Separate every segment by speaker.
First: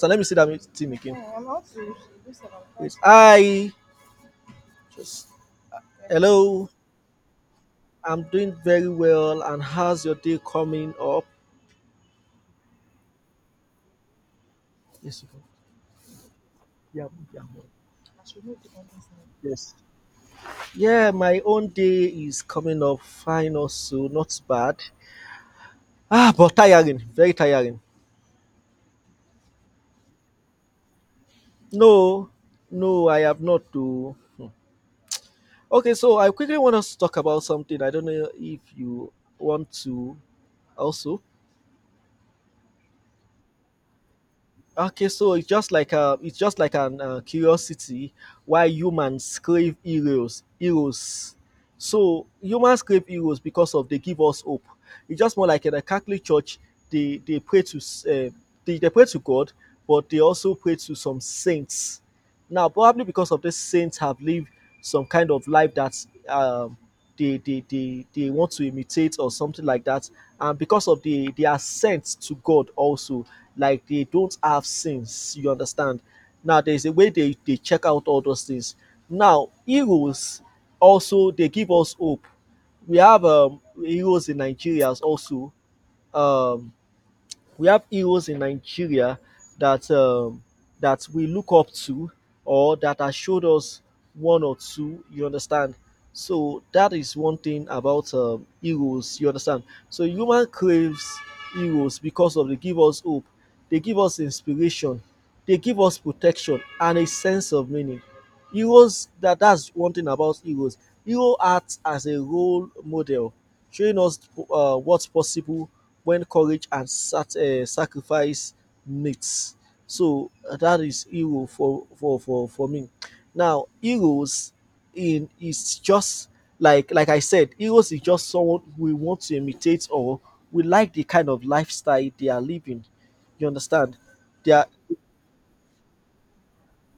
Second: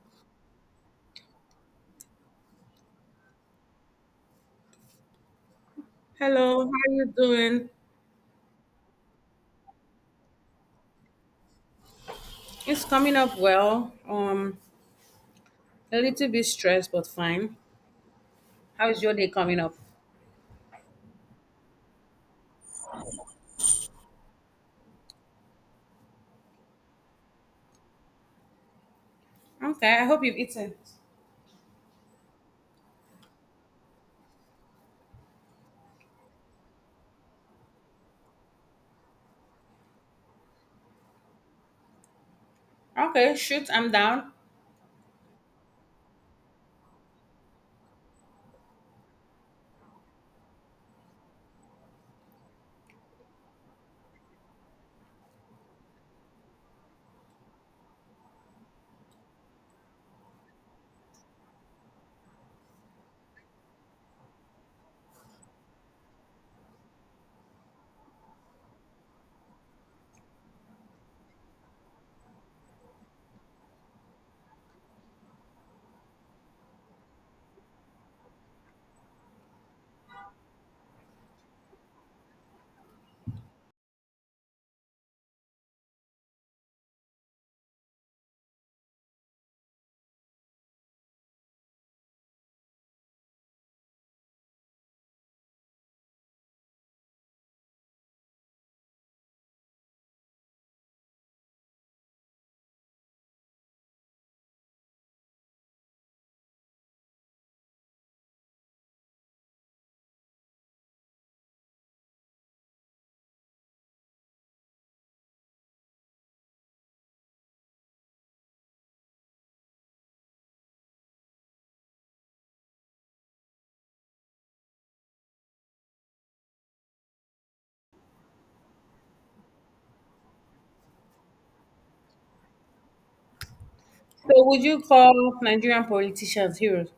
Speaker 1: So let me see that team again. That. It's advice. I. Just
Speaker 2: Hello,
Speaker 1: Hello.
Speaker 2: how are you doing?
Speaker 1: I'm doing very well. And how's your day coming up?
Speaker 2: It's coming up well.
Speaker 1: Yes, you can.
Speaker 2: A little bit stressed, but
Speaker 1: Yeah, yeah.
Speaker 2: fine. How is your day coming
Speaker 1: Yes.
Speaker 2: up?
Speaker 1: Yeah, my own day is coming up fine also, not bad. Ah, but tiring, very tiring.
Speaker 2: Okay, I hope you've eaten.
Speaker 1: No, no, I have not to. Hmm. Okay, so I quickly want us to talk about something. I don't know if you want to also.
Speaker 2: Okay, shoot, I'm down.
Speaker 1: Okay, so it's just like it's just like an curiosity why humans crave heroes. So humans crave heroes because of they give us hope. It's just more like in the Catholic Church, they pray to they pray to God, but they also pray to some saints now, probably because of these saints have lived some kind of life that they want to imitate or something like that. And because of the ascent to God also, like they don't have sins, you understand? Now, there's a way they check out all those things. Now, heroes also, they give us hope. We have heroes in Nigeria also. Um, we have heroes in Nigeria that that we look up to or that has showed us one or two. You understand? So that is one thing about heroes. You understand? So human craves heroes because of they give us hope, they give us inspiration, they give us protection and a sense of meaning. Heroes that's one thing about heroes. Hero acts as a role model, showing us what's possible when courage and sacrifice meets. So that is hero for me. Now heroes in is just like I said, heroes is just someone we want to imitate or we like the kind of lifestyle they are living. You understand?
Speaker 2: So,
Speaker 1: They
Speaker 2: would
Speaker 1: are
Speaker 2: you call Nigerian politicians heroes?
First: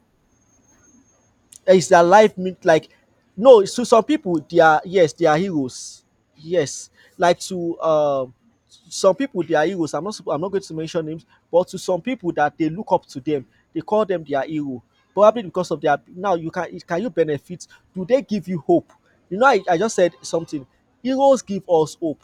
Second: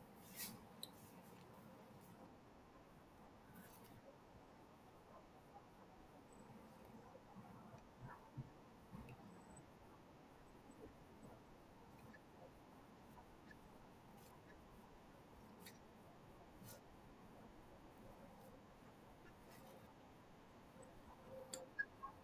Speaker 1: is their life mean like no, to some people they are, yes they are heroes, yes, like to some people they are heroes. I'm not supp- I'm not going to mention names, but to some people that they look up to them, they call them their hero, probably because of their now you can you benefit, do they give you hope? I just said something. Heroes give us hope.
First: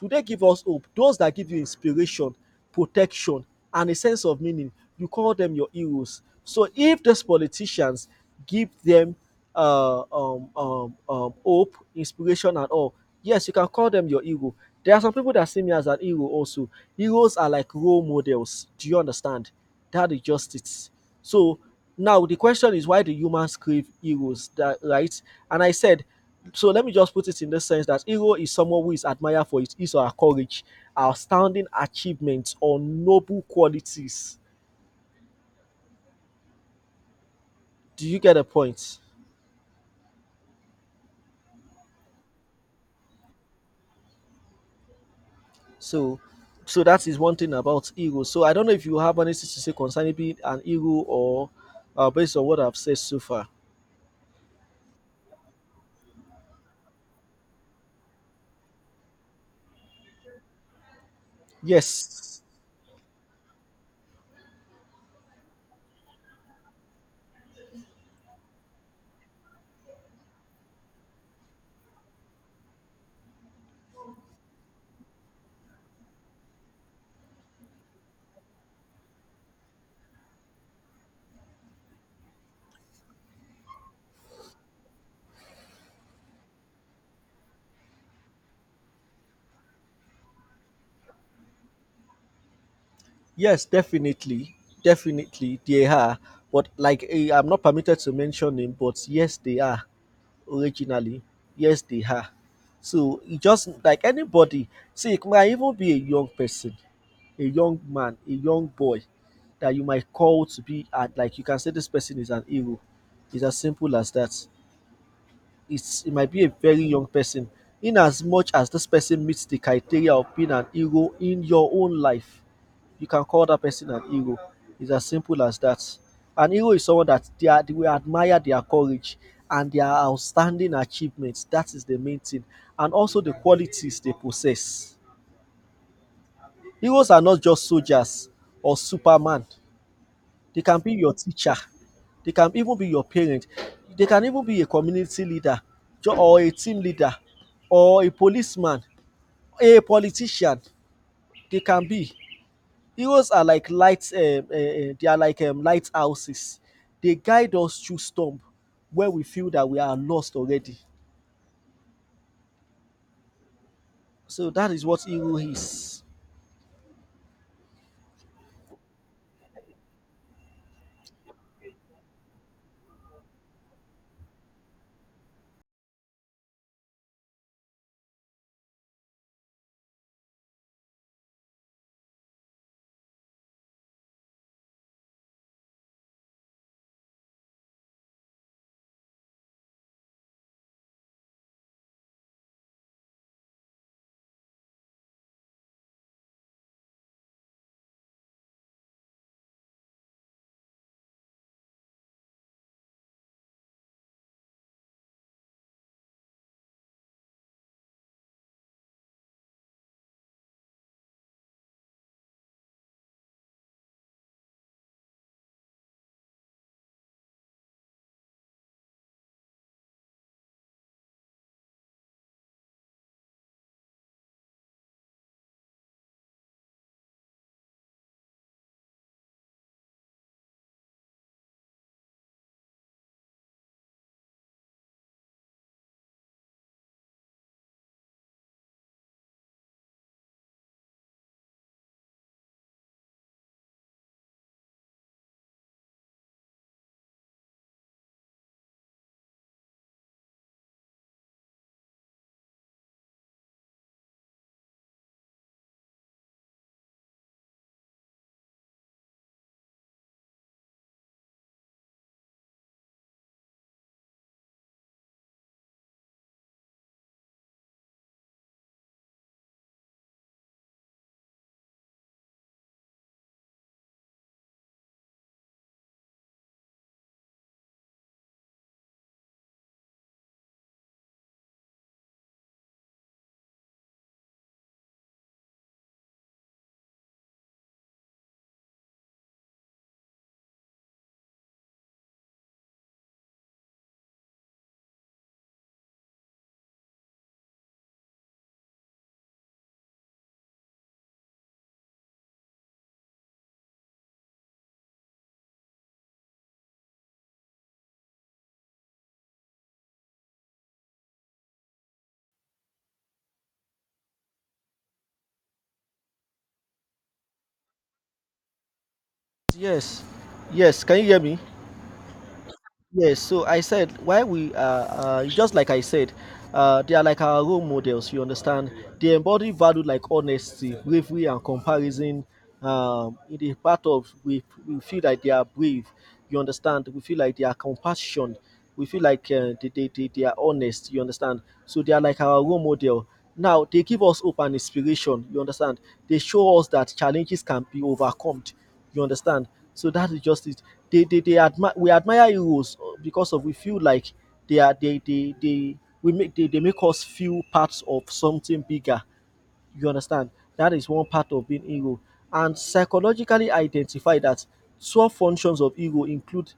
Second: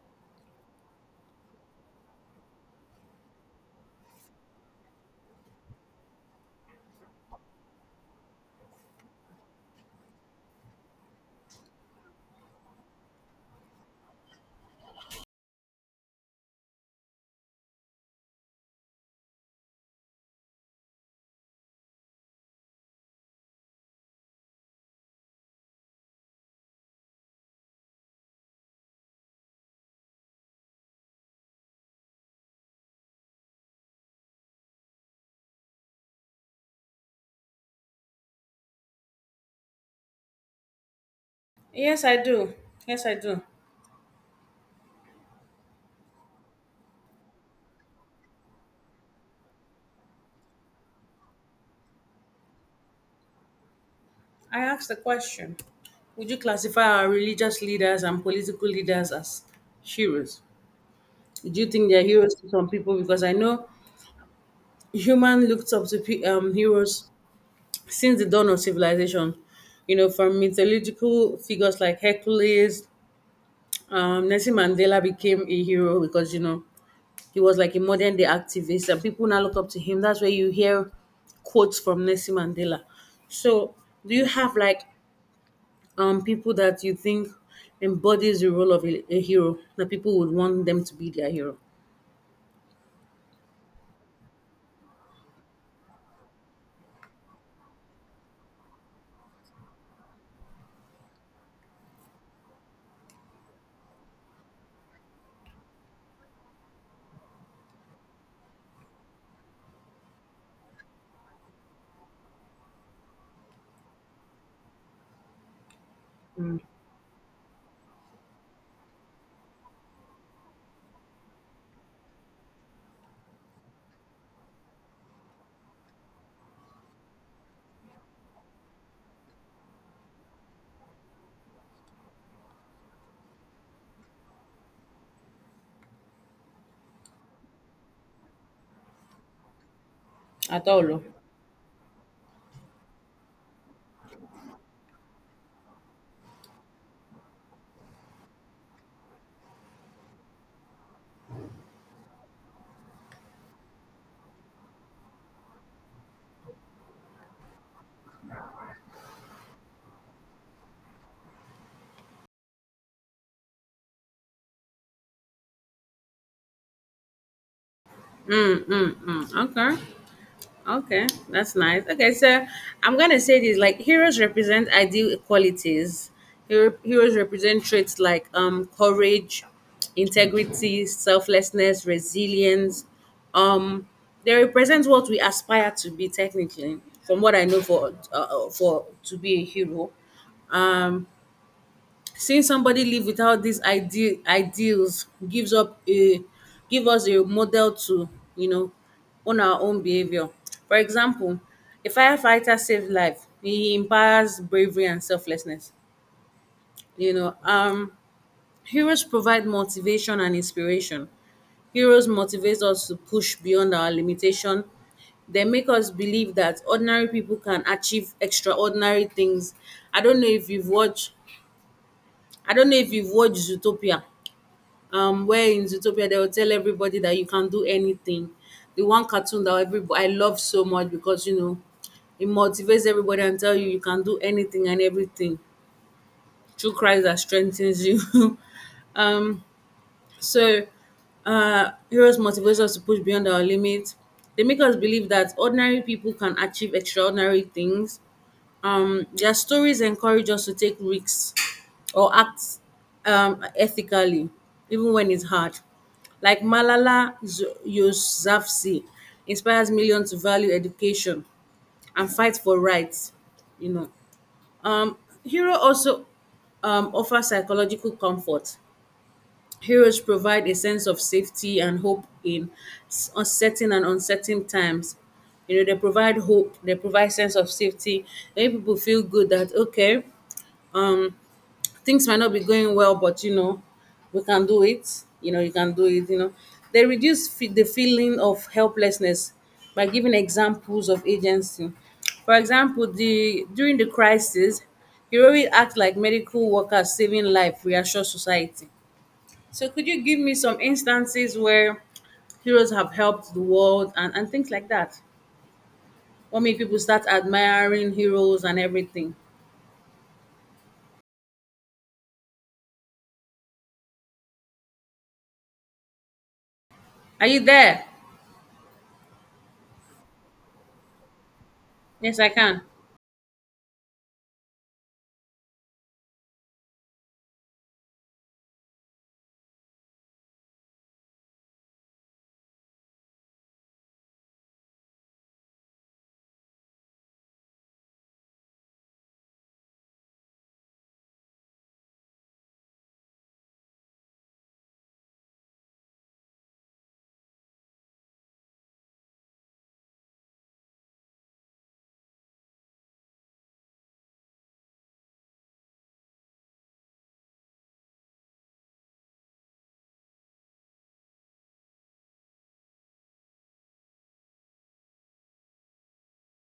Speaker 1: Today give us hope. Those that give you inspiration, protection, and a sense of meaning, you call them your heroes. So if these politicians give them hope, inspiration, and all, yes, you can call them your hero. There are some people that see me as an hero also. Heroes are like role models. Do you understand? That is just it. So now the question is why do humans crave heroes, that right? And I said, so let me just put it in the sense that hero is someone who is admired for his or her courage, outstanding achievements, or noble qualities. Do you get the point?
Speaker 2: Yes, I do. Yes, I do.
Speaker 1: So so that is one thing about hero. So I don't know if you have anything to say concerning being an hero or based on what I've said so far.
Speaker 2: I asked the question. Would you classify our religious leaders and political leaders as heroes? Do you think they're heroes
Speaker 1: Yes.
Speaker 2: to some people? Because I know human looked up to heroes since the dawn of civilization, you know, from mythological figures like Hercules, Nelson Mandela became a hero because, you know, he was like a modern day activist and people now look up to him. That's where you hear quotes from Nelson Mandela. So, do you have like people that you think embodies the role of a hero that people would want them to be their hero?
Speaker 1: Yes, definitely, definitely they are, but like eh, I'm not permitted to mention him, but yes, they are originally. Yes, they are. So it just like anybody, see, it might even be a young person, a young man, a young boy that you might call to be at like you can say this person is an hero. It's as simple as that. It might be a very young person, in as much as this person meets the criteria of being an hero in your own life you can call that person an hero. It's as simple as that. An hero is someone that we admire their courage and their outstanding achievements. That is the main thing. And also the qualities they possess. Heroes are not just soldiers or Superman, they
Speaker 2: At
Speaker 1: can
Speaker 2: all.
Speaker 1: be
Speaker 2: Oh?
Speaker 1: your teacher, they can even be your parent, they can even be a community leader or a team leader or a policeman, a politician. They can be. Heroes are like they are like lighthouses. They guide us through storm where we feel that we are lost already. So that is what hero is.
Speaker 2: Mm, mm, mm. Okay. Okay, that's nice. Okay, so I'm gonna say this like heroes represent ideal qualities. Heroes represent traits like courage, integrity, selflessness, resilience. Um, they represent what we aspire to be technically. From what I know, for to be a hero, um, seeing somebody live without these ideal ideals give us a model to, you know, own our own behavior. For example, a firefighter saved life. He empowers bravery and selflessness. You know, heroes provide motivation and inspiration. Heroes motivate us to push beyond our limitation. They make us believe that ordinary people can achieve extraordinary things. I don't know if you've watched I don't know if you've watched Zootopia where in Zootopia they will tell everybody that you can do anything. The one cartoon that everybody I love so much because you know it motivates everybody and tell you you can do anything and everything through Christ that strengthens you. um, so heroes motivates us to push beyond our limits. They make us believe that ordinary people can achieve extraordinary things. Their stories encourage us to take risks or act ethically, even when it's hard. Like Yousafzai inspires millions to value education and fight for rights. You know, um, hero also offers psychological comfort. Heroes provide a sense of safety and hope in uncertain and uncertain times. You know, they provide hope, they provide sense of safety. Many people feel good that okay, things might not be going well, but you know, we can do it. You know, you can do it. You know, they reduce the feeling of helplessness by giving examples of agency. For example, the during the crisis, heroic act like medical workers saving life reassure society. So, could you give me some instances where heroes have helped the world and things like that? What made people start admiring heroes and everything? Are you there?
Speaker 1: Yes, yes. Can you hear me?
Speaker 2: Yes, I can.
Speaker 1: Yes, so I said why we just like I said, they are like our role models, you understand. They embody value like honesty, bravery and comparison. In the part of we feel like they are brave, you understand, we feel like they are compassion, we feel like they are honest, you understand. So they are like our role model. Now they give us hope and inspiration, you understand. They show us that challenges can be overcome, you understand? So that is just it. They admire we admire heroes because of we feel like they they make us feel parts of something bigger, you understand? That is one part of being ego. And psychologically identify that 12 functions of ego include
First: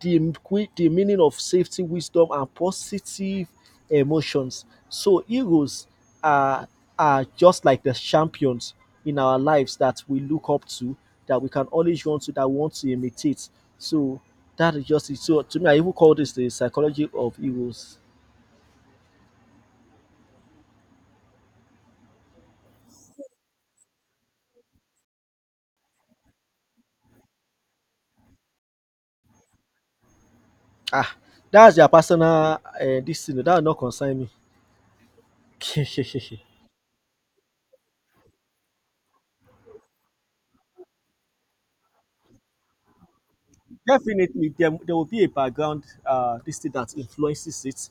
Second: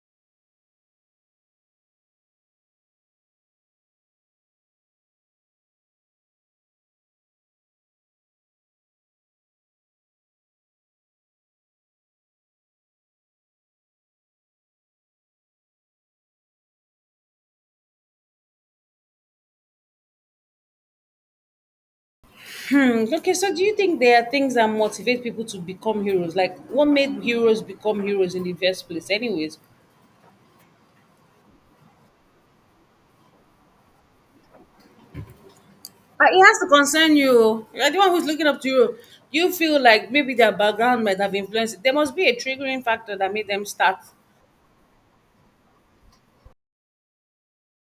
Speaker 1: the meaning of safety, wisdom, and positive emotions. So, egos are, are just like the champions in our lives that we look up to, that we can always run to, that we want to imitate. So, that is just it. So, to me, I even call this the psychology of egos.
Speaker 2: Mm, okay, so do you think there are things that motivate people to become heroes? Like, what made heroes become heroes in the first place, anyways?
Speaker 1: Ah, that's their personal this thing. That will not concern me.
Speaker 2: But it has to concern you. You're the one who's looking up to you. You feel like maybe their background might have influenced it. There must be a triggering factor that made them start.
Speaker 1: Definitely, there will be a background this thing that influences it.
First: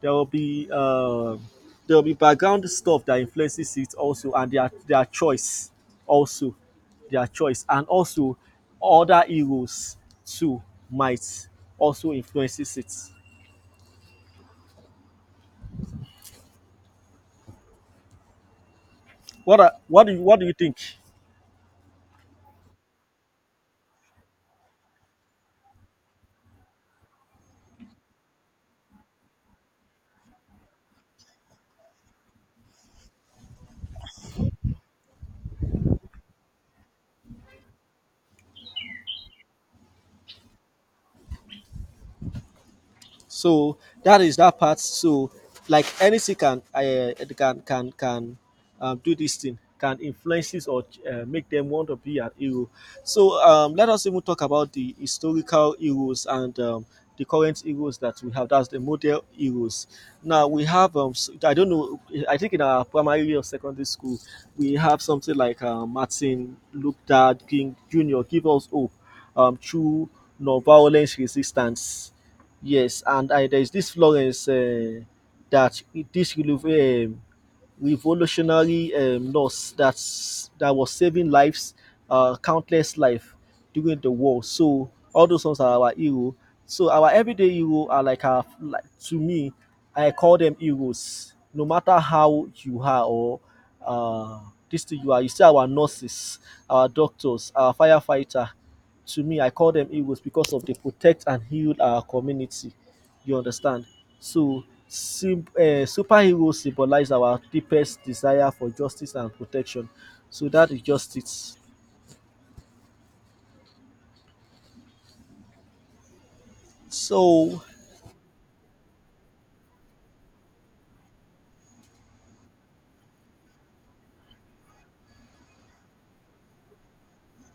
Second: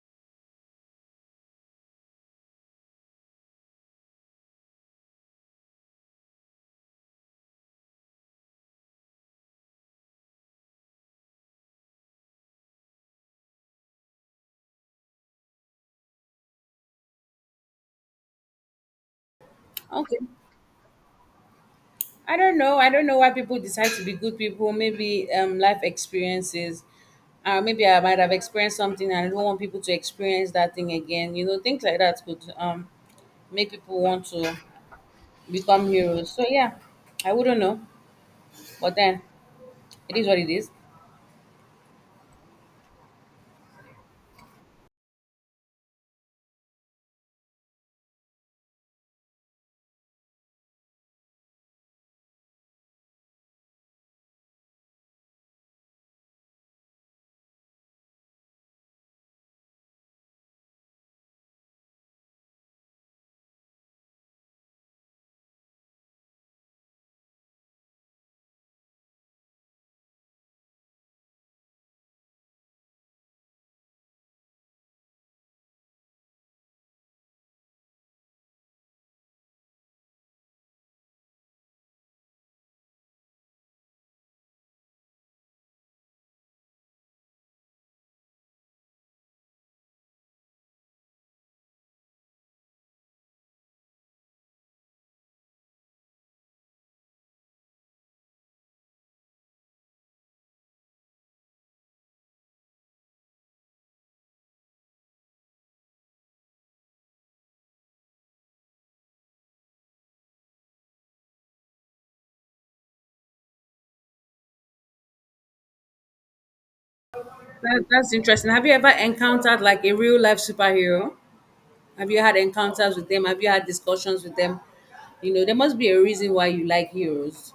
Speaker 1: There will be uh, there will be background stuff that influences it also, and their choice also, their choice, and also other heroes too might also influences it.
Speaker 2: Okay,
Speaker 1: What do you think?
Speaker 2: I don't know. I don't know why people decide to be good people. Maybe life experiences. Maybe I might have experienced something and I don't want people to experience that thing again. You know, things like that could make people want to become heroes. So yeah, I wouldn't know, but then it is what it is.
Speaker 1: So that is that part. So like anything can can do this thing, can influence this or make them want to be an hero. So let us even talk about the historical heroes and the current heroes that we have. That's the model heroes. Now we have I don't know. I think in our primary or secondary school we have something like Martin Luther King Jr. Give us hope through nonviolent resistance. Yes, and there is this Florence that this Ilu- um, revolutionary nurse that was saving lives, countless life during the war. So all those ones are our hero. So our everyday hero are like our like, to me, I call them heroes. No matter how you are or uh, this thing you are, you see our nurses, our doctors, our firefighter. To me, I call them heroes because of they protect and heal our community. You understand? So, sim superheroes symbolize our deepest desire for justice and protection. So that is justice. So
Speaker 2: That, that's interesting. Have you ever encountered like a real life superhero? Have you had encounters with them? Have you had discussions with them? You know, there must be a reason why you like heroes.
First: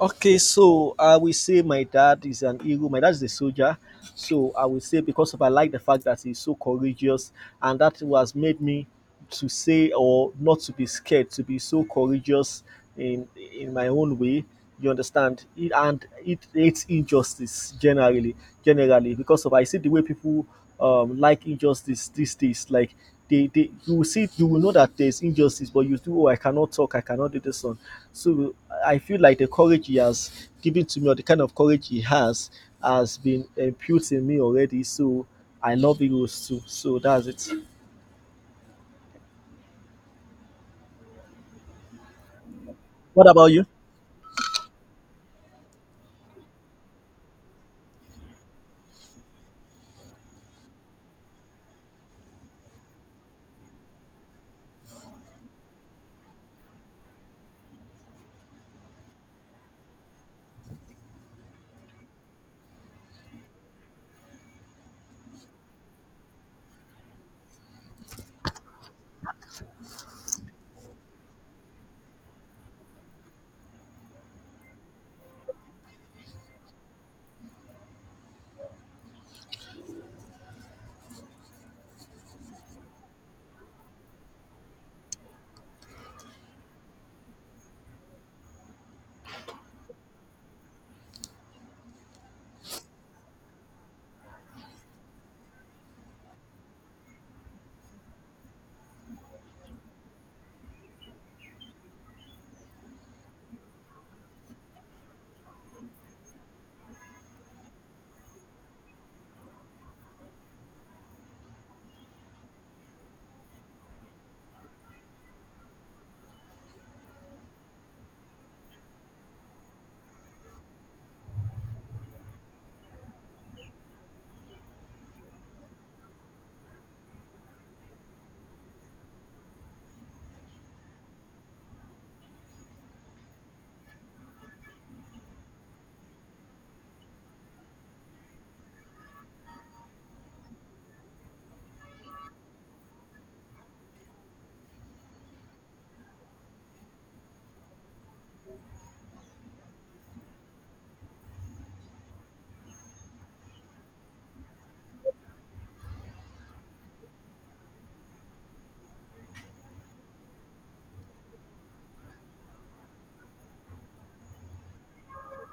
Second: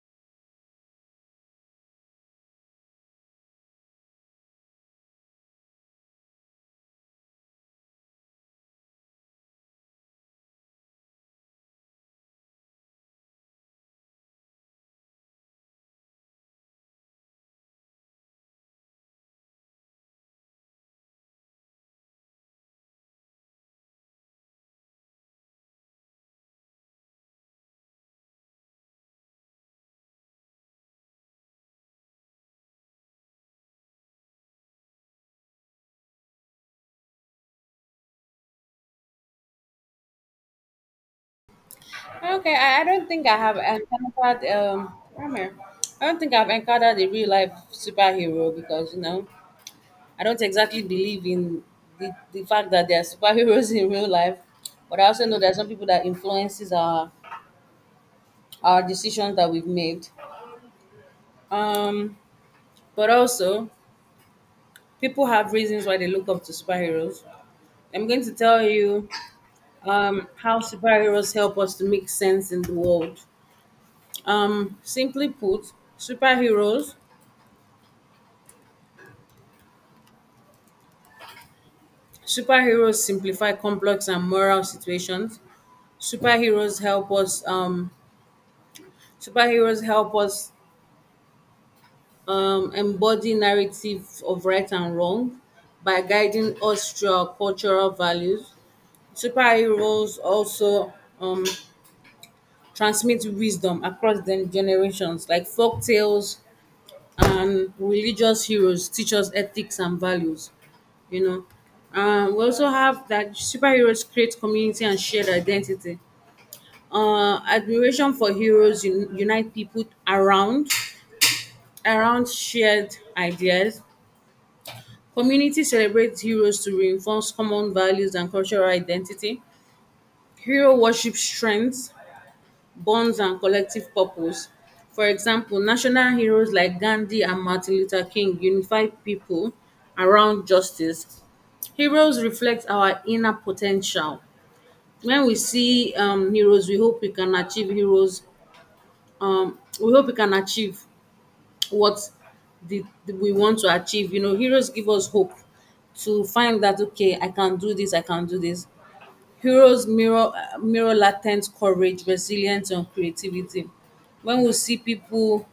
Speaker 1: okay, so I will say my dad is an hero. My dad is a soldier. So I will say because of I like the fact that he's so courageous and that was made me to say or not to be scared, to be so courageous in in my own way. You understand? It, and it hates injustice generally, generally because of I see the way people like injustice these days. Like they you will see you will know that there's injustice, but you do oh I cannot talk, I cannot do this one. So I feel like the courage he has given to me, or the kind of courage he has been imputed in me already. So I love heroes too. So that's it.
Speaker 2: Okay, I don't think
Speaker 1: What
Speaker 2: I
Speaker 1: about
Speaker 2: have
Speaker 1: you?
Speaker 2: encountered come I don't think I've encountered a real life superhero because you know I don't exactly believe in the fact that there are superheroes in real life. But I also know there are some people that influences our decisions that we've made. Um, but also, people have reasons why they look up to superheroes. I'm going to tell you how superheroes help us to make sense in the world. Simply put, superheroes superheroes simplify complex and moral situations. Superheroes help us. Superheroes help us embody narrative of right and wrong by guiding us through our cultural values. Superheroes also um, transmit wisdom across the generations, like folk tales and religious heroes teach us ethics and values. You know, we also have that superheroes create community and shared identity. Admiration for heroes unite people around shared ideas. Community celebrates heroes to reinforce common values and cultural identity. Hero worship strength bonds and collective purpose. For example, national heroes like Gandhi and Martin Luther King unified people around justice. Heroes reflect our inner potential. When we see heroes, we hope we can achieve heroes. We hope we can achieve what we want to achieve. You know, heroes give us hope to find that okay, I can do this, I can do this. Heroes mirror latent courage, resilience and creativity. When we see people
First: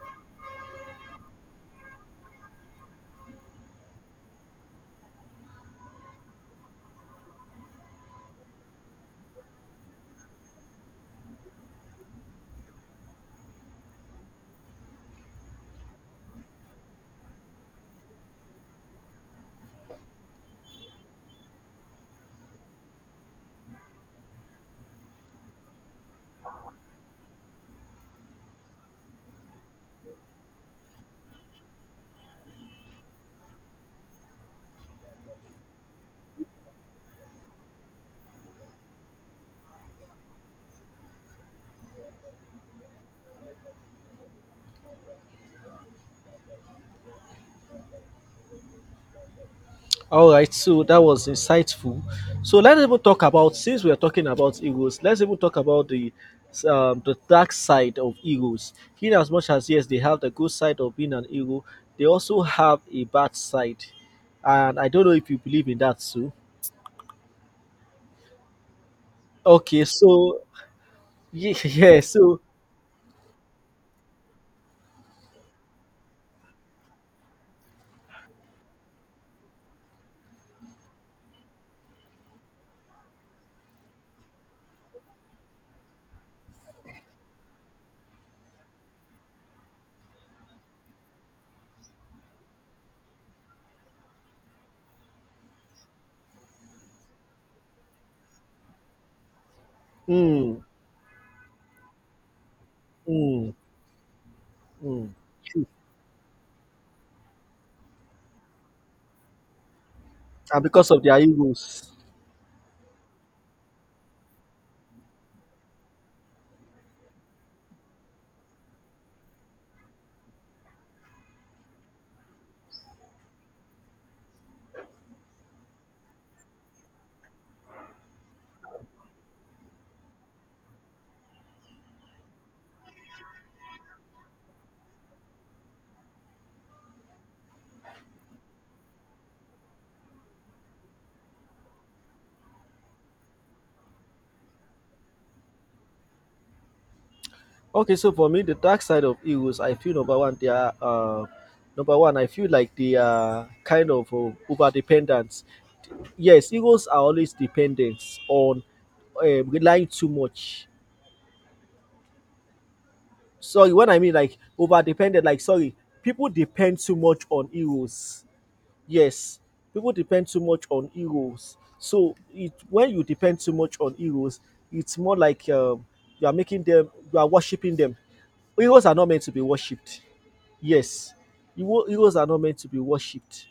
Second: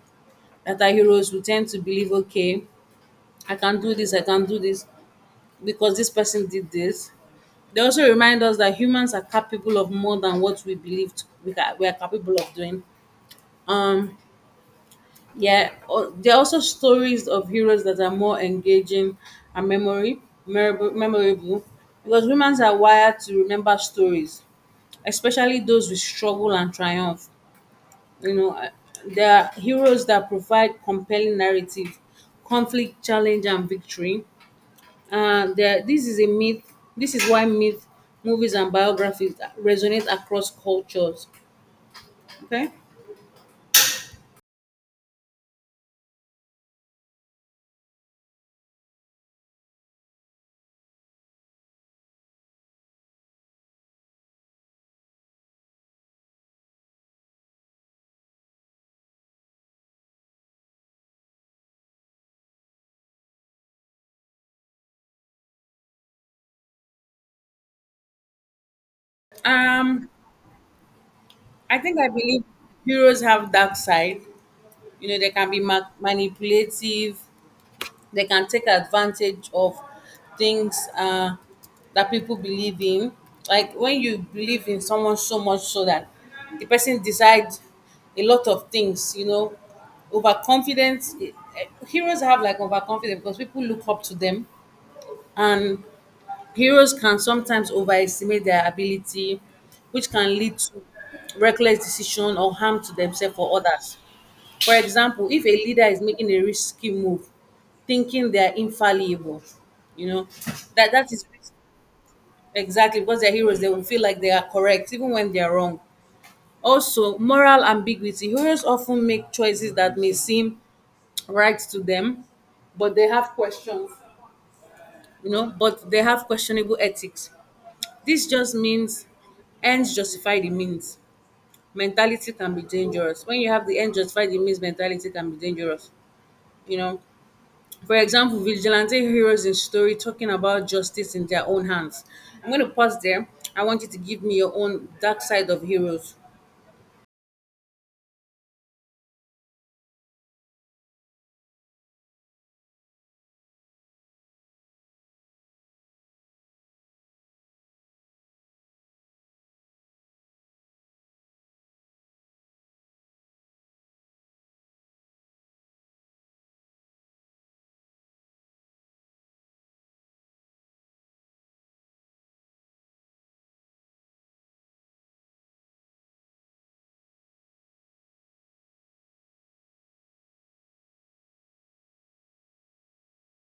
Speaker 2: that are heroes, we tend to believe, okay, I can do this, I can do this because this person did this. They also remind us that humans are capable of more than what we are capable of doing. Um, yeah, there are also stories of heroes that are more engaging and memorable because humans are wired to remember stories especially those with struggle and triumph. You know, there are heroes that provide compelling narrative, conflict, challenge, and victory. This is a myth. This is why myth movies and biographies resonate across cultures. Okay,
Speaker 1: All right, so that was insightful. So let's even talk about, since we are talking about heroes, let's even talk about the dark side of heroes. In as much as yes, they have the good side of being an hero, they also have a bad side, and I don't know if you believe in that too. Okay,
Speaker 2: um,
Speaker 1: so yeah,
Speaker 2: I think
Speaker 1: yeah
Speaker 2: I
Speaker 1: so
Speaker 2: believe heroes have dark side. You know, they can be manipulative, they can take advantage of things that people believe in. Like when you believe in someone so much so that the person decides a lot of things, you know, overconfidence. Heroes have like overconfidence because people look up to them, and heroes can sometimes overestimate their ability, which can lead
Speaker 1: mm,
Speaker 2: to reckless decision or harm to themselves
Speaker 1: mm,
Speaker 2: or others. For
Speaker 1: mm.
Speaker 2: example, if a
Speaker 1: True.
Speaker 2: leader is making a risky move, thinking they're infallible, you know,
Speaker 1: And because
Speaker 2: that
Speaker 1: of
Speaker 2: that
Speaker 1: their
Speaker 2: is
Speaker 1: egos.
Speaker 2: exactly because they're heroes, they will feel like they are correct, even when they are wrong. Also, moral ambiguity. Heroes often make choices that may seem right to them, but they have questions, you know, but they have questionable ethics. This just means ends justify the means. Mentality can be dangerous. When you have the end justify the means mentality can be dangerous, you know. For example, vigilante heroes in story talking about justice in their own hands. I'm going to pause there. I want you to give me your own dark side of heroes.
Speaker 1: Okay, so for me, the dark side of egos, I feel number one, they are number one. I feel like they are kind of over dependent. Yes, egos are always dependent on relying too much. Sorry, what I mean like over dependent. Like sorry, people depend too much on egos. Yes, people depend too much on heroes. So it when you depend too much on heroes, it's more like you are making them, you are worshiping them. Heroes are not meant to be worshipped. Yes, heroes are not meant to be worshipped.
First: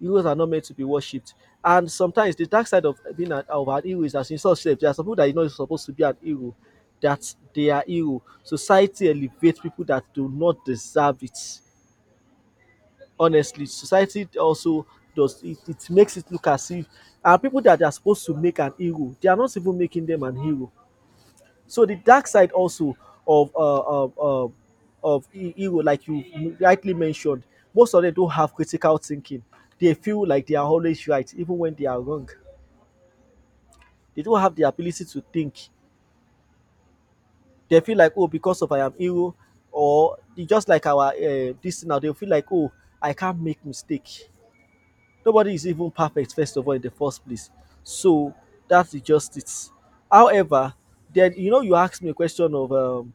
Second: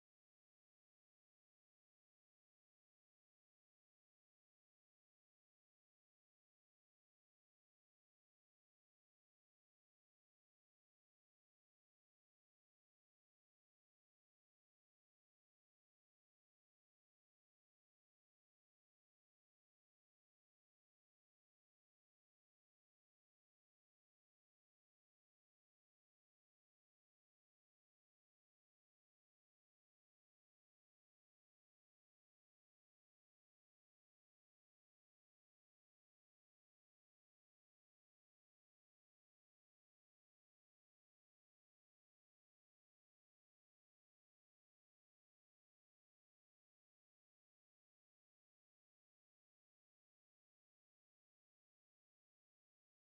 Speaker 1: Heroes are not meant to be worshipped. And sometimes the dark side of being an, of an hero is that in such sense, there are some people that you know is supposed to be an hero, that they are hero. Society elevates people that do not deserve it, honestly. Society also does it. It makes it look as if, and people that are supposed to make an hero they are not even making them an hero. So the dark side also of of hero, like you rightly mentioned, most of them don't have critical thinking. They feel like they are always right even when they are wrong. They don't have the ability to think. They feel like, oh, because of I am hero. Or they just like our this now, they feel like, oh, I can't make mistake. Nobody is even perfect, first of all, in the first place. So that's just it. However, then you know you asked me a question of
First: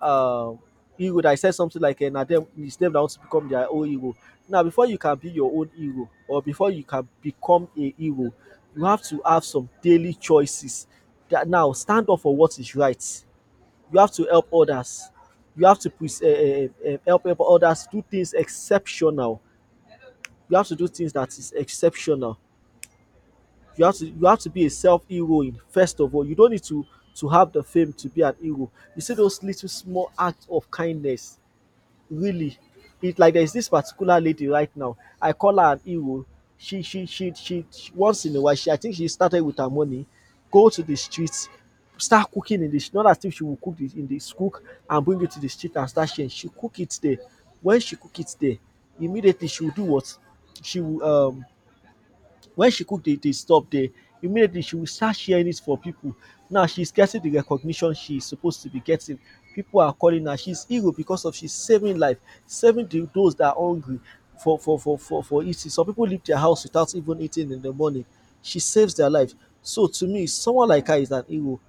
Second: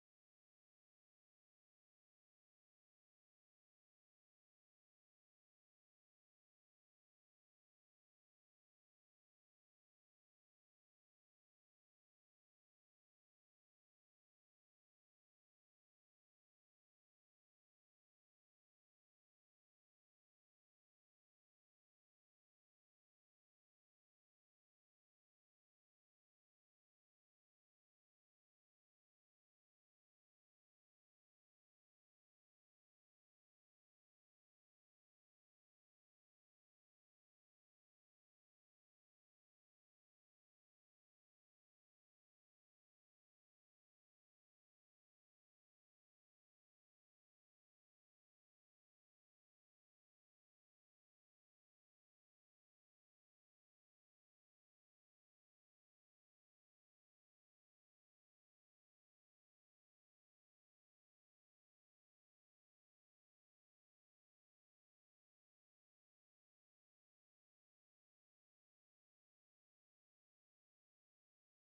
Speaker 1: um hero, that I said something like na them, it's them that want to become their own ego. Now before you can be your own ego, or before you can become a ego, you have to have some daily choices. That now, stand up for what is right. You have to help others. You have to help others do things exceptional. You have to do things that is exceptional. You have to be a self hero in first of all. You don't need to have the fame to be an hero. You see those little small acts of kindness, really. It like there's this particular lady right now. I call her an hero. She once in a while, she, I think, she started with her money, go to the streets, start cooking in the not as if she will cook it in the cook and bring it to the street and start sharing. She cook it there. When she cook it there, immediately she will do what? She will when she cook the stuff there, immediately she will start sharing it for people. Now she's getting the recognition she's supposed to be getting. People are calling her. She's hero because of she's saving life, saving the those that are hungry for eating. Some people leave their house without even eating in the morning. She saves their life. So to me, someone like her is an hero.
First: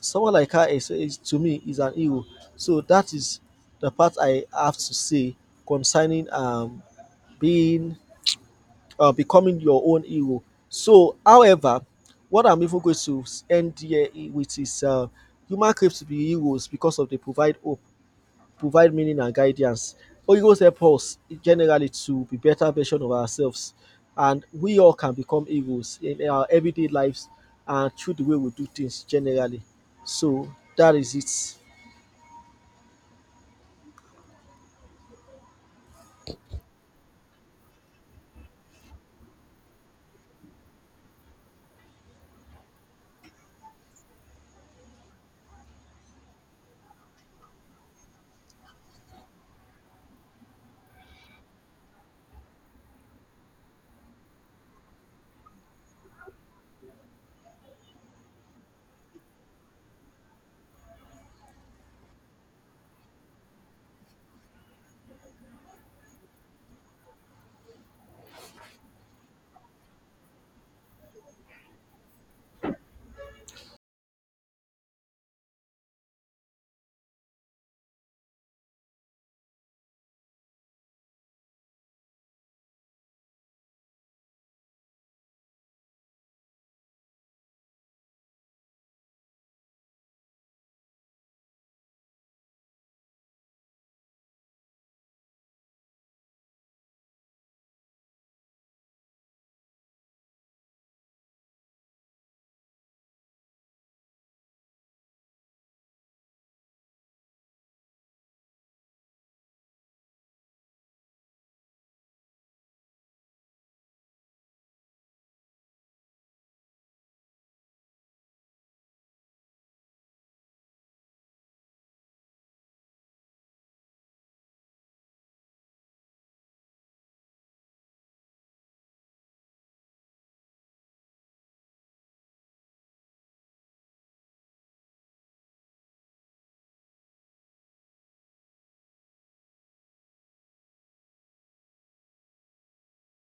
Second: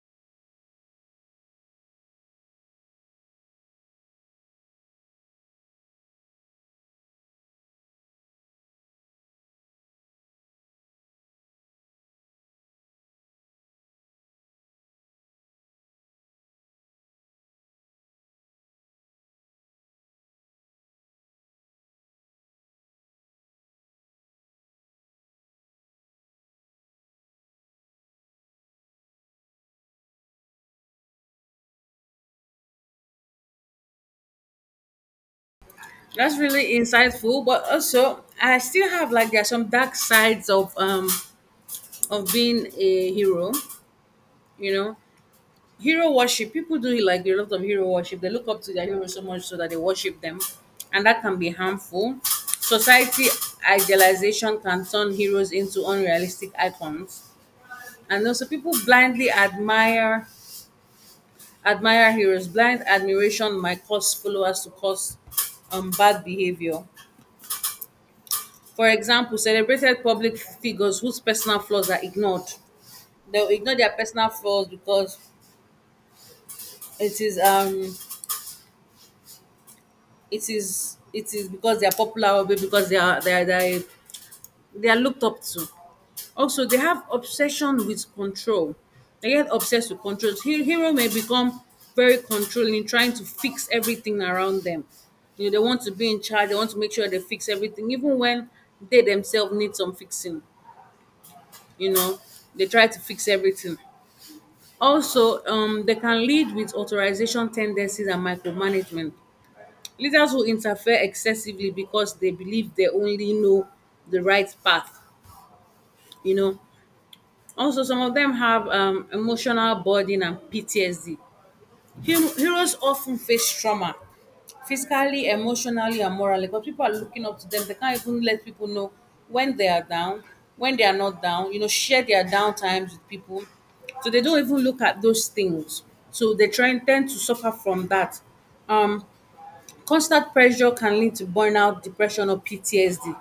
Speaker 1: Someone like her is to me, is an hero. So that is the part I have to say concerning being becoming your own hero. So, however, what I'm even going to end here with is human crave to be heroes because of they provide hope, provide meaning and guidance. Heroes help us generally to be better version of ourselves, and we all can become heroes in our everyday lives and through the way we do things generally. So that is it.
Speaker 2: That's really insightful, but also I still have like there are some dark sides of being a hero. You know, hero worship. People do like a lot of hero worship. They look up to their heroes so much so that they worship them, and that can be harmful. Society idealization can turn heroes into unrealistic icons. And also people blindly admire admire heroes. Blind admiration might cause followers to cause bad behavior. For example, celebrated public figures whose personal flaws are ignored. They'll ignore their personal flaws because it is it is because they are popular or because they are looked up to. Also, they have obsession with control. They get obsessed with control. Hero may become very controlling, trying to fix everything around them. You know, they want to be in charge. They want to make sure they fix everything, even when they themselves need some fixing. You know, they try to fix everything. Also, they can lead with authorization tendencies and micromanagement. Leaders who interfere excessively because they believe they only know the right path. You know, also, some of them have emotional burden and PTSD. Heroes often face trauma, physically, emotionally, and morally, but people are looking up to them. They can't even let people know when they are down, when they are not down, you know, share their down times with people. So they don't even look at those things. So they try and tend to suffer from that. Um, constant pressure can lead to burnout, depression, or PTSD.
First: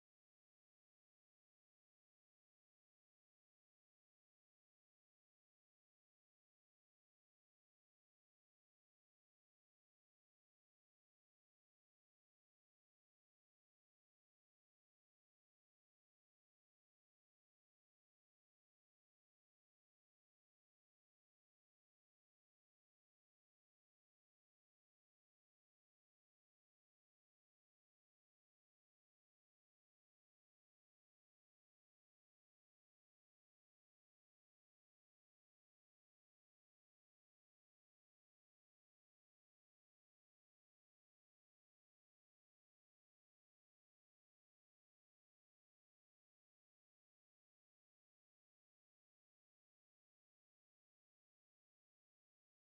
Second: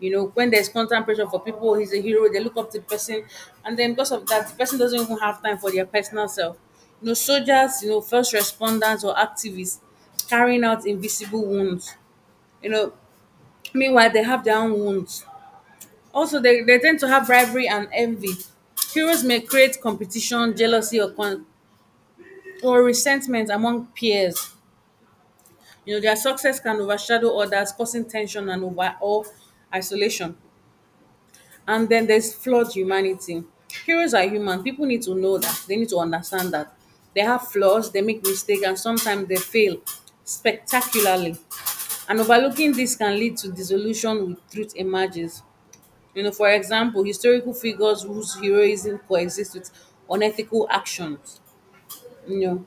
Speaker 2: You know, when there's constant pressure for people, he's a hero, they look up to the person, and then because of that, the person doesn't even have time for their personal self. You know, soldiers, you know, first responders or activists carrying out invisible wounds. You know, Meanwhile, they have their own wounds. Also, they tend to have rivalry and envy. Heroes may create competition, jealousy, or resentment among peers. Their success can overshadow others, causing tension and over or isolation. And then there's flawed humanity. Heroes are human. People need to know that. They need to understand that. They have flaws, they make mistakes, and sometimes they fail spectacularly. And overlooking this can lead to dissolution with truth emerges. For example, historical figures whose heroism coexists with unethical actions. You know,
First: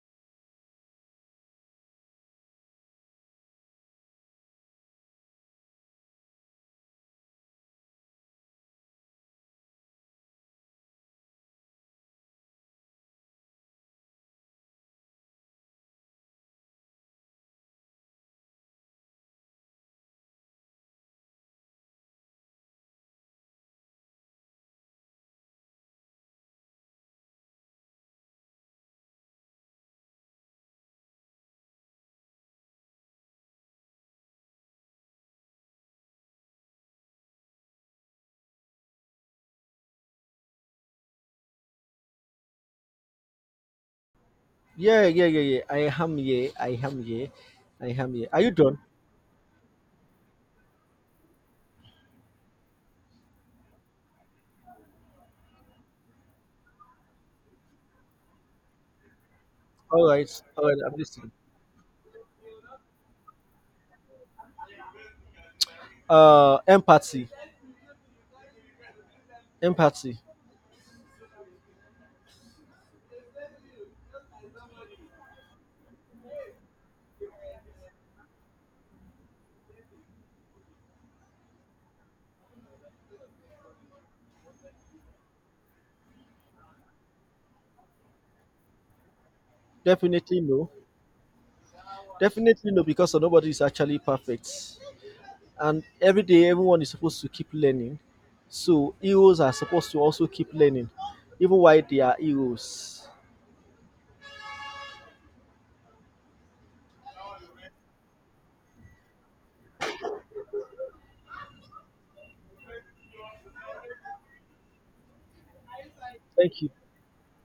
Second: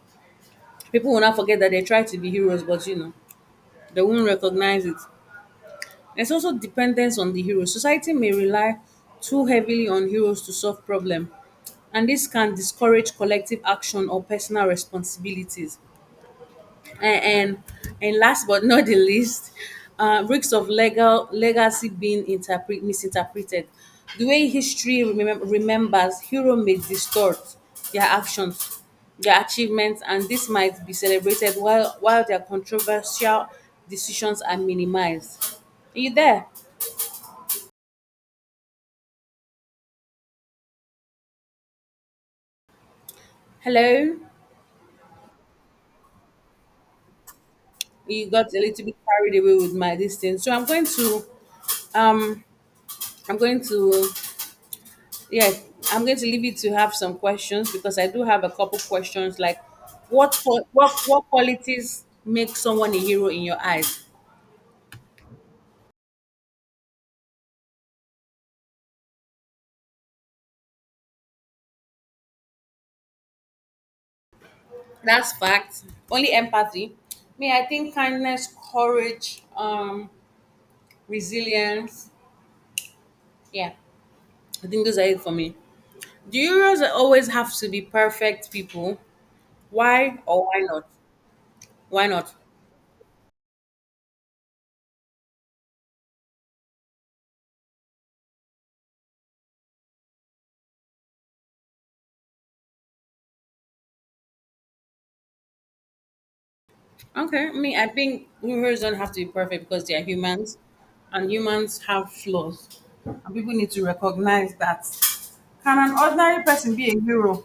Speaker 2: People will not forget that they try to be heroes, but they won't recognize it. There's also dependence on the hero. Society may rely too heavily on heroes to solve problems, and this can discourage collective action or personal responsibilities. And and, and last but not the least, risks of legal legacy being misinterpreted. The way history remembers, hero may distort their actions, their achievements, and this might be celebrated while their controversial decisions are minimized. Are you there? Hello.
Speaker 1: Yeah, yeah, yeah, yeah, I am here. I am here. I am here.
Speaker 2: You
Speaker 1: Are
Speaker 2: got
Speaker 1: you
Speaker 2: a
Speaker 1: done?
Speaker 2: little bit carried away with my distance. So um I'm going to yeah, I'm going to leave you to have some questions because I do have a couple questions like
Speaker 1: All right.
Speaker 2: what qua-
Speaker 1: All right.
Speaker 2: what
Speaker 1: I'm
Speaker 2: what
Speaker 1: listening.
Speaker 2: qualities make someone a hero in your eyes?
Speaker 1: Empathy. Empathy.
Speaker 2: That's fact. Only empathy. Me, I think kindness, courage, resilience. Yeah. I think those are it for me. Do heroes always have to be perfect people? Why
Speaker 1: Definitely
Speaker 2: or why
Speaker 1: no.
Speaker 2: not? Why not?
Speaker 1: Definitely no, because nobody is actually perfect. And every day, everyone is supposed to keep learning. So, heroes are supposed to also keep learning, even while they are heroes.
Speaker 2: Okay, I mean, I think rulers don't have to be perfect because they are humans, and humans have flaws, and people need to recognize that. Can an ordinary
Speaker 1: Thank you.
Speaker 2: person be a hero?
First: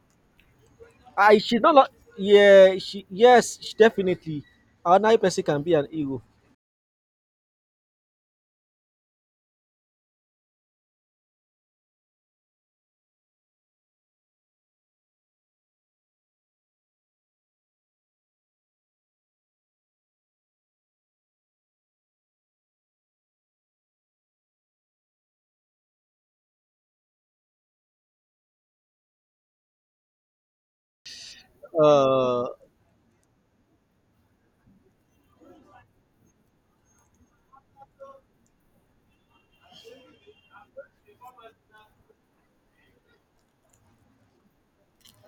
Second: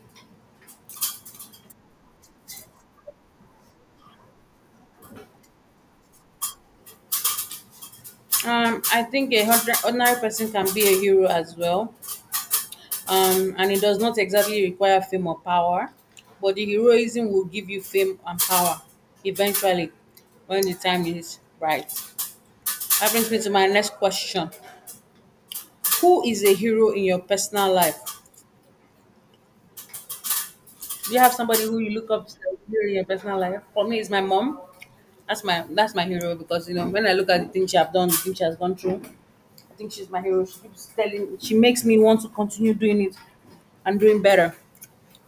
Speaker 1: I should not. Yeah, she, yes, she definitely. Another person can be an hero.
Speaker 2: I think a ordinary person can be a hero as well, and it does not exactly require fame or power, but the heroism will give you fame and power eventually when the time is right. That brings me to my next question: Who is a hero in your personal life? Do you have somebody who you look up to,
Speaker 1: Uh,
Speaker 2: like during your personal life? For me, it's my mom. That's my hero, because when I look at the things she have done, the things she has gone through, I think she's my hero. She makes me want to continue doing it and doing better.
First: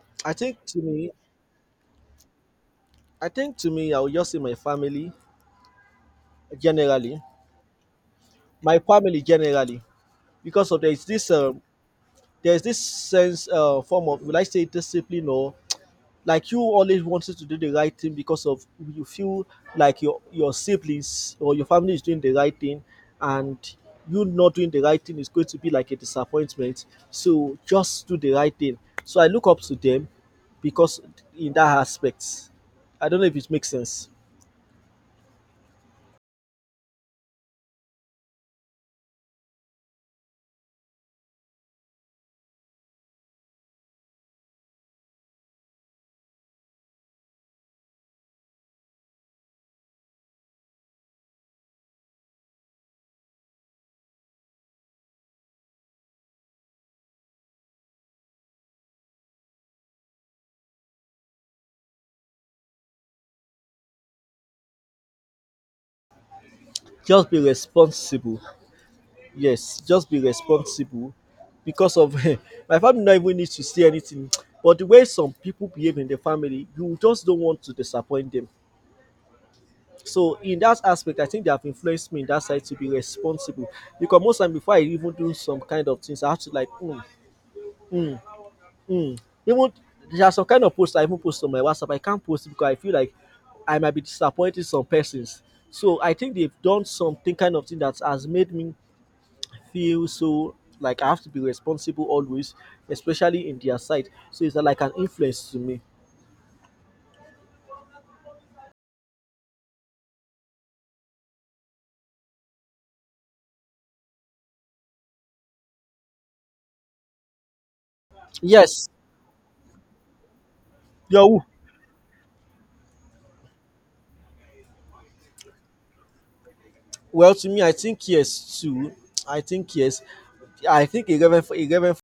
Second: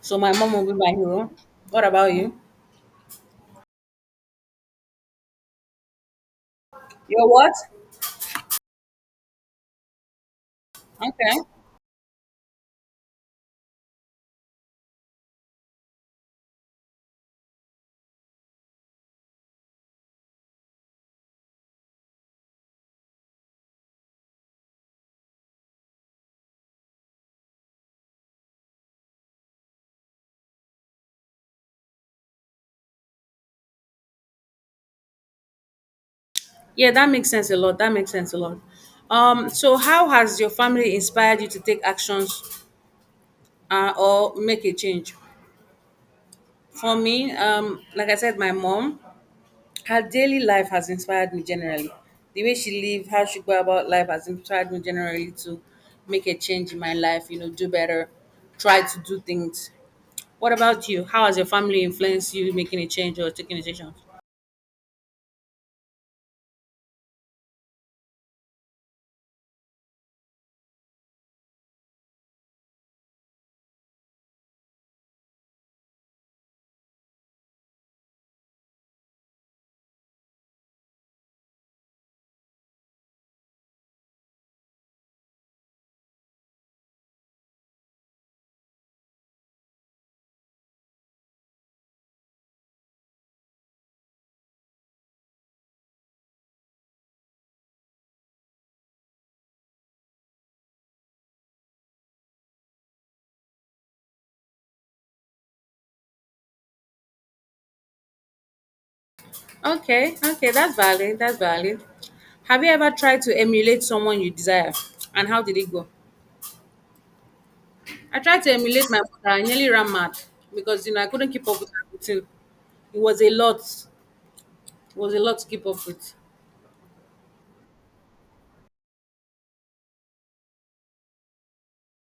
Speaker 2: So my
Speaker 1: I
Speaker 2: mom
Speaker 1: think
Speaker 2: will be
Speaker 1: to
Speaker 2: my
Speaker 1: me,
Speaker 2: hero. What about you?
Speaker 1: I think to me, I will just say my family generally,
Speaker 2: Your what?
Speaker 1: my family generally, because of there is this
Speaker 2: Okay.
Speaker 1: there's this sense form of, will I say, discipline? Or like you always wanted to do the right thing because of you feel like your siblings or your family is doing the right thing, and you not doing the right thing is going to be like a disappointment. So just do the right thing. So I look up to them because in that aspect. I don't know if it makes sense.
Speaker 2: Yeah, that makes sense a lot. That makes sense a lot. So how has your family inspired you to take actions, or make a change? For me, like I said, my mom. Her daily life has inspired me generally. The way she lived, how she go about life has inspired me generally to make a change in my life, do better, try to do things. What about you? How has your family influenced you making a change or taking a decision?
Speaker 1: Just be responsible. Yes, just be responsible, because of my family not even need to say anything, but the way some people behave in the family, you just don't want to disappoint them. So in that aspect I think they have influenced me in that side to be responsible, because most time before I even do some kind of things I have to like um um even there are some kind of posts I even post on my WhatsApp, I can't post it because I feel like I might be disappointing some persons. So I think they've done something kind of thing that has made me feel so like I have to be responsible always, especially in their side. So it's like an influence to me.
Speaker 2: Okay, okay, that's valid. That's valid. Have you ever tried to emulate someone you desire? And how did it go? I tried to
Speaker 1: Yes.
Speaker 2: emulate my mother. I nearly ran mad because I couldn't
Speaker 1: Yo.
Speaker 2: keep up with her routine. It was a lot. It was a lot to keep up with.
Speaker 1: Well, to me, I think yes too. I think yes. I think a reverend, a reverend,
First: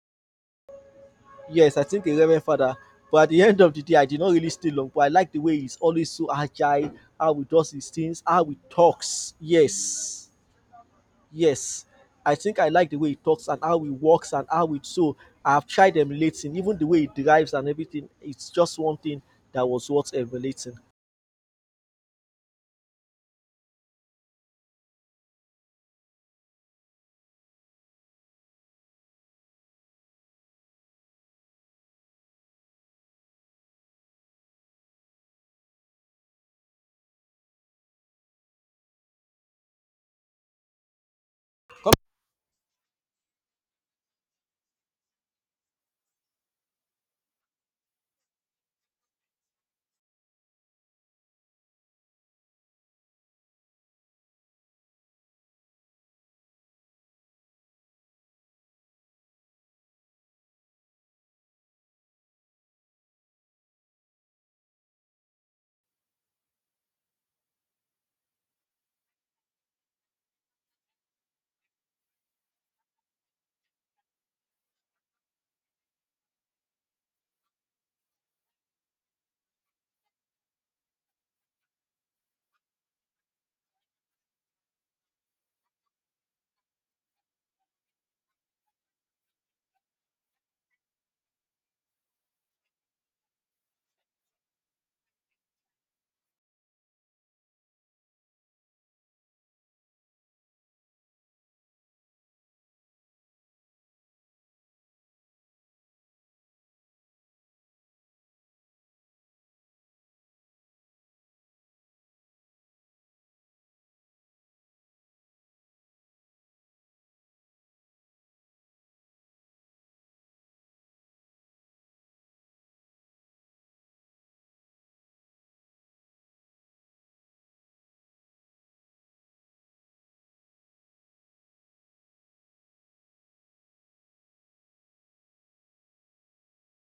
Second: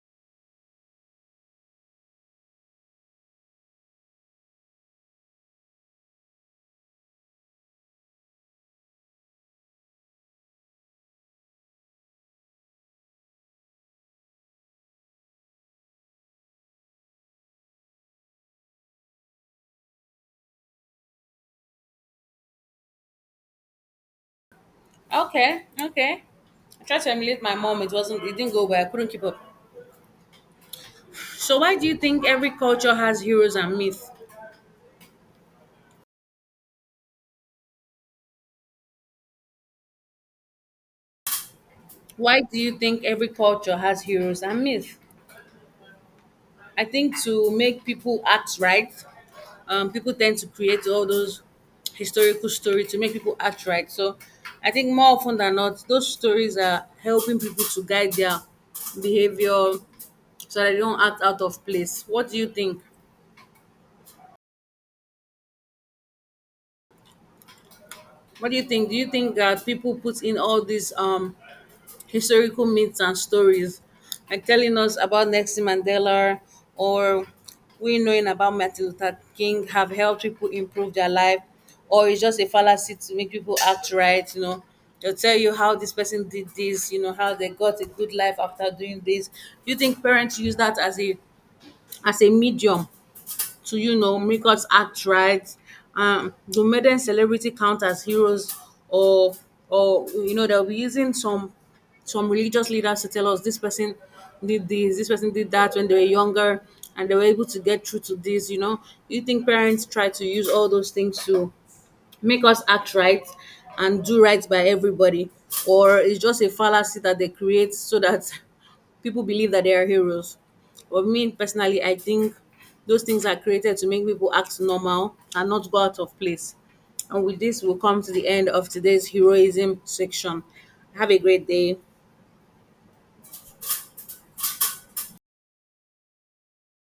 Speaker 1: yes, I think a reverend father. But at the end of the day, I did not really stay long. But I like the way he's always so agile, how he does his things, how he talks. Yes. Yes, I think I like the way he talks and how he walks and how it so. I've tried emulating, even the way he drives and everything. It's just one thing that was worth emulating.
Speaker 2: Okay, okay. I tried to emulate my mom. It wasn't. It didn't go well. I couldn't keep up. So why do you think every culture has heroes and myths? Why do you think every culture has heroes and myths? I think to make people act right, people tend to create all those historical stories to make people act right. So I think more often than not, those stories are helping people to guide their behavior so that they don't act out of place. What do you think? What do you think? Do you think that people put in all these historical myths and stories, like telling us about Nelson Mandela, or we knowing about Martin Luther King, have helped people improve their life, or it's just a fallacy to make people act right? They'll tell you how this person did this, how they got a good life after doing this. Do you think parents use that as a medium to make us act right. The maiden celebrity count as heroes, or they'll be using some religious leaders to tell us this person did this, this person did that when they were younger, and they were able to get through to this. You think parents try to use all those things to make us act right and do right by everybody, or it's just a fallacy that they create so that people believe that they are heroes, but me personally, I think those things are created to make people act normal and not go out of place. And with this, we'll come to the end of today's heroism section. Have a great day.